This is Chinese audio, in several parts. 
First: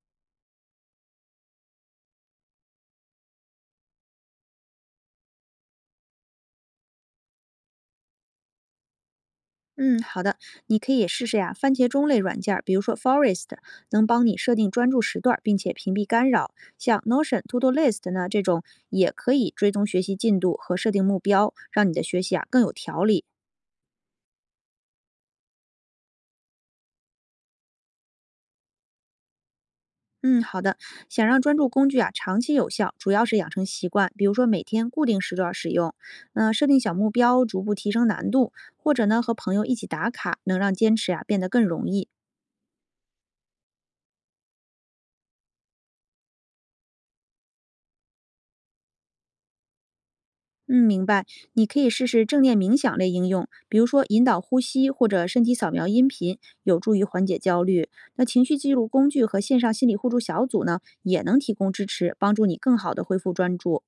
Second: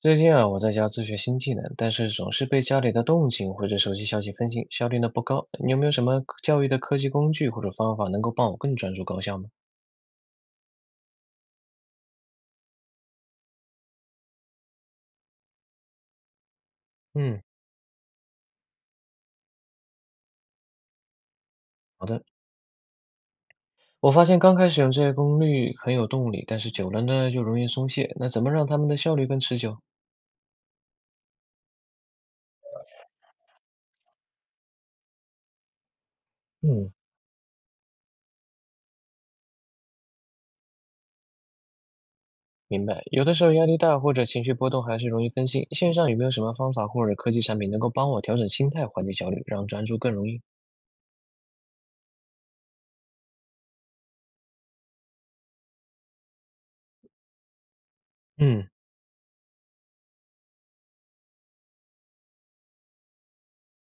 最近啊，我在家自学新技能，但是总是被家里的动静或者手机消息分心，效率呢不高。你有没有什么科教育的科技工具或者方法能够帮我更专注高效吗？嗯，好的，你可以试试呀，番茄钟类软件儿比如说 Forest，能帮你设定专注时段儿并且屏蔽干扰。像 Notion、嗯，To Do List 呢这种，也可以追踪学习进度和设定目标，让你的好学的，习啊更有条理。我发现刚开始用这些功率很有动力，但是久了呢就容易松懈。那怎么让他们的效率更持久？嗯，好的。想让专注工具啊长期有效，主要是养成习惯，比如说每天固定时段儿使用，嗯、设定嗯，小目标，逐步提升难度，或者呢和朋友一起打卡，能让坚持啊变得更容易。明白，有的时候压力大或者情绪波动还是容易分心。线上有没有什么方法或者科技产品能够帮我调整心态，缓解焦虑，让专注更容易？嗯，明白。你可以试试正念冥想类应用，比如说引导呼吸或者身体扫描音频，有助于缓解焦虑。那情绪嗯。记录工具和线上心理互助小组呢，也能提供支持，帮助你更好的恢复专注。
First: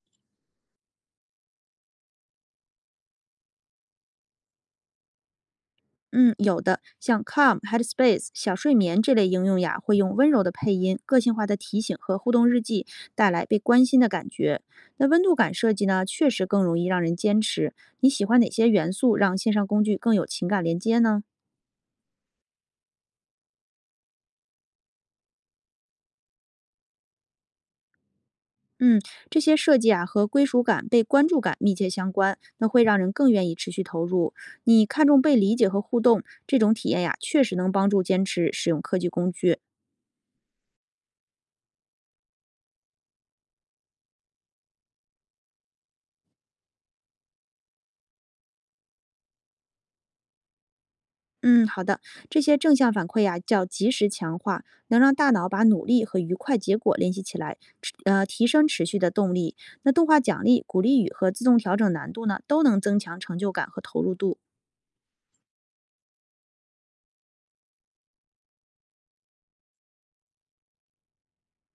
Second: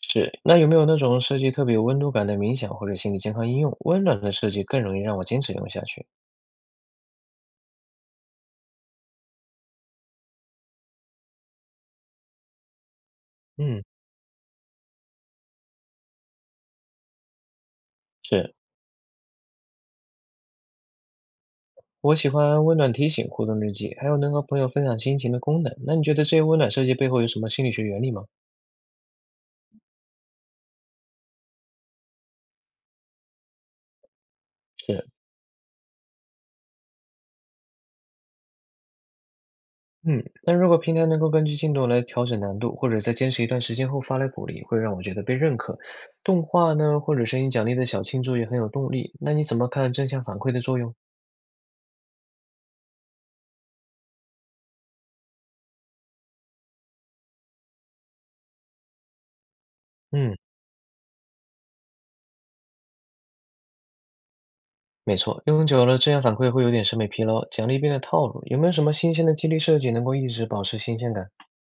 是，那有没有那种设计特别有温度感的冥想或者心理健康应用？温暖的设计更容易让我坚持用下去。嗯，有的，像 Calm、Headspace、小睡眠这类应用呀，会用温柔的配音、个性化的提醒和互动日记，带来被嗯，关心的感觉。那温度感设计呢，确实更容易让人坚持。你喜欢哪是，些元素让线上工具更有情感连接呢？我喜欢温暖提醒、互动日记，还有能和朋友分享心情的功能。那你觉得这些温暖设计背后有什么心理学原理吗？嗯，这些设计啊和归属感、被关注感密切相关，那会让人更愿意持续投入。你看是，重被理解和互动，这种体验呀，确实能帮助坚持使用科技工具。嗯，那如果平台能够根据进度来调整难度，或者在坚持一段时间后发来鼓励，会让我觉得被认可。动画呢，或者声音奖励的小庆祝也很有动力。那你怎么看正向反馈的作用？嗯，好的，这些正向反馈呀叫及时强化，能让大脑把努力和愉快结果联系起来，提升持续的动力。那动画嗯。奖励、鼓励语和自动调整难度呢，都能增强成就感和投入度。没错，用久了这样反馈会有点审美疲劳，奖励变得套路。有没有什么新鲜的激励设计能够一直保持新鲜感？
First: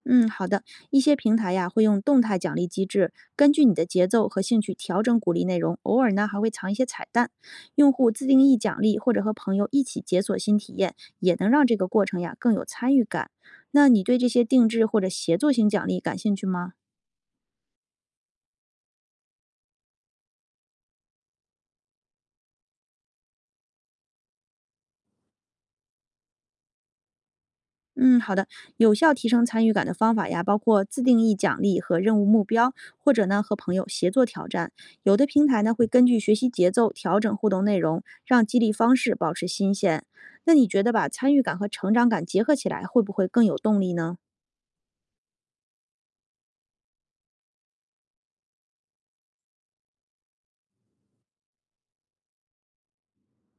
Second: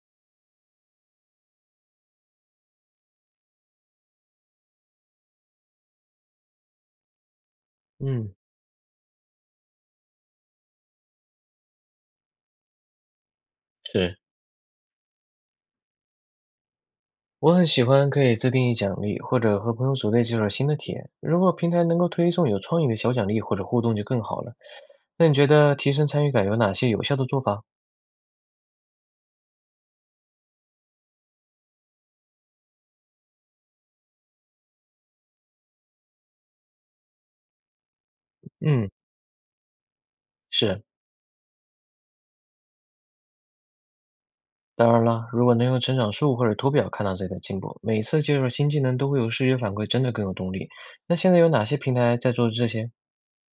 嗯，好的。一些平台呀会用动态奖励机制，根据你的节奏和兴趣调整鼓励内容，偶尔呢还会藏一些彩蛋。用户自嗯，定义奖励或者和朋友一起解锁新体验，也能让这个过程呀更有参与感。那你对是，这些定制或者协作型奖励感兴趣吗？我很喜欢可以自定义奖励，或者和朋友组队解锁新的体验。如果平台能够推送有创意的小奖励或者互动就更好了。那你觉得提升参与感有哪些有效的做法？嗯，好的。有效提升参与感的方法呀，包括自定义奖励和任务目标，或者呢和朋友协作挑战。有的平台呢会根据学习节奏调整互动内容，让激励嗯，方式保持新鲜。那你觉是，得把参与感和成长感结合起来，会不会更有动力呢？当然了，如果能用成长树或者图表看到自己的进步，每次接触新技能都会有视觉反馈，真的更有动力。那现在有哪些平台在做这些？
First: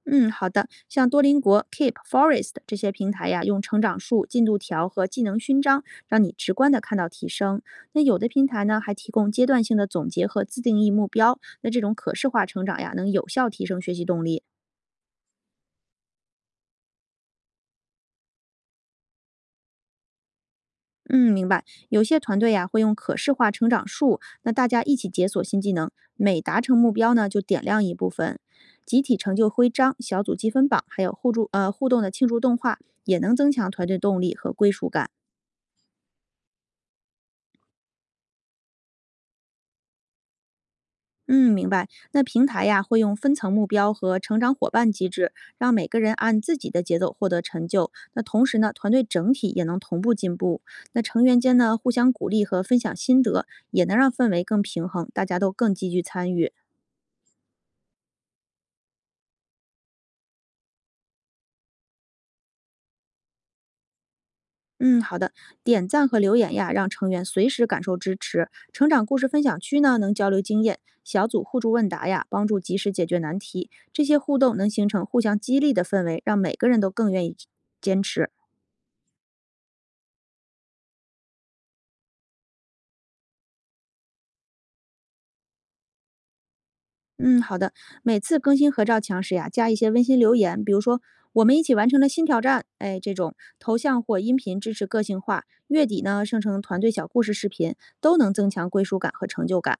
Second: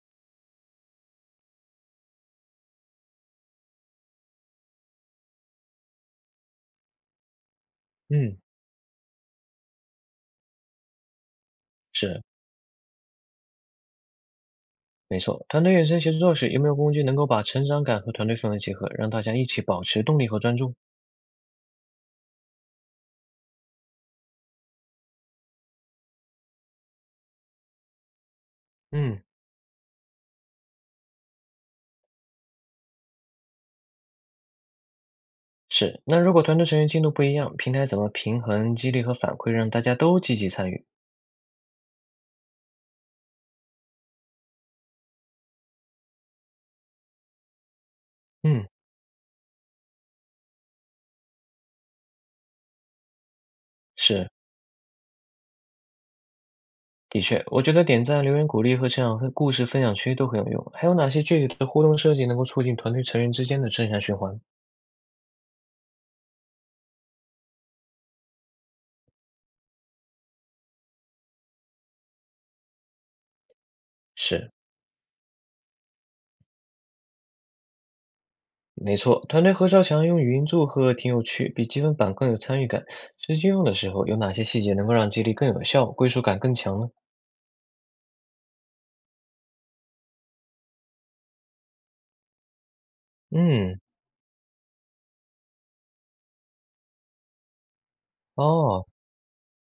嗯，好的。像多邻国、Keep、Forest 这些平台呀，用成长树、进度条和技能勋章，让你直观的看到提升。那有的嗯，平台呢，还提供阶段性的总结和自定义目标。那这种可是。视化成长呀，能有效提升学习动力。没错，团队远程协作时，有没有工具能够把成长感和团队氛围结合，让大家一起保持动力和专注？嗯，明白。有些团队呀，会用可视化成长树，那大家一起解锁新技能，每达成目标呢，就点亮一部分。集体嗯，成就徽章、小组积分榜，还有互动的庆祝动画，也能增强团队动力和归属感。是，那如果团队成员进度不一样，平台怎么平衡激励和反馈，让大家都积极参与？嗯，明白。那平台呀，会用分层目标和成长伙伴机制，让每个人按自己的节奏获得成就。那同时嗯，呢，团队整体也能同步进步。那成员间呢，互相鼓励和分享心得，也能让氛是，围更平衡，大家都更积极参与。的确，我觉得点赞、留言鼓励和成长分故事分享区都很有用。还有哪些具体的互动设计能够促进团队成员之间的正向循环？嗯，好的。点赞和留言呀，让成员随时感受支持。成长故事分享区呢，能交流经验；小组互助问答呀，帮助及时解决难题。这些互是，动能形成互相激励的氛围，让每个人都更愿意坚持。没错，团队合照墙用语音祝贺挺有趣，比积分板更有参与感。实际用的时候，有哪些细节能够让激励更有效，归属感更强呢？嗯，好的。每次更新合照墙时呀，加一些温馨留言，比如说“我们一起完成了新挑战”，哎，这种头嗯，像或音频支持个性化。月底呢，生成团队小故事视频，都能增强归哦，属感和成就感。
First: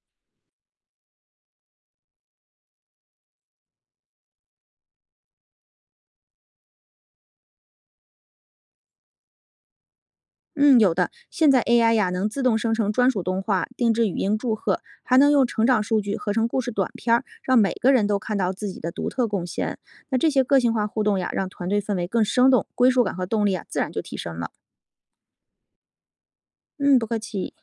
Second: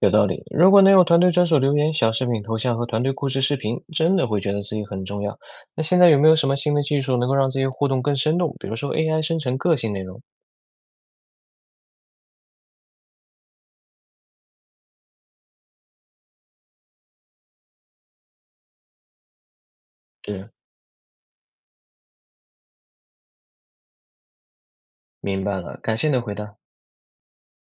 有道理。如果能有团队专属留言、小视频头像和团队故事视频，真的会觉得自己很重要。那现在有没有什么新的技术能够让这些互动更生动？比如说 AI 生成个性内容？嗯，有的。现在 AI 呀，能自动生成专属动画、定制语音祝贺，还能用成长数据合成故事短片儿，让每个人都看到自己的独特贡献。那这些是，个性化互动呀，让团队氛围更生动，归属感和动力啊，自然就提升了。明白了，感谢你的回答。嗯，不客气。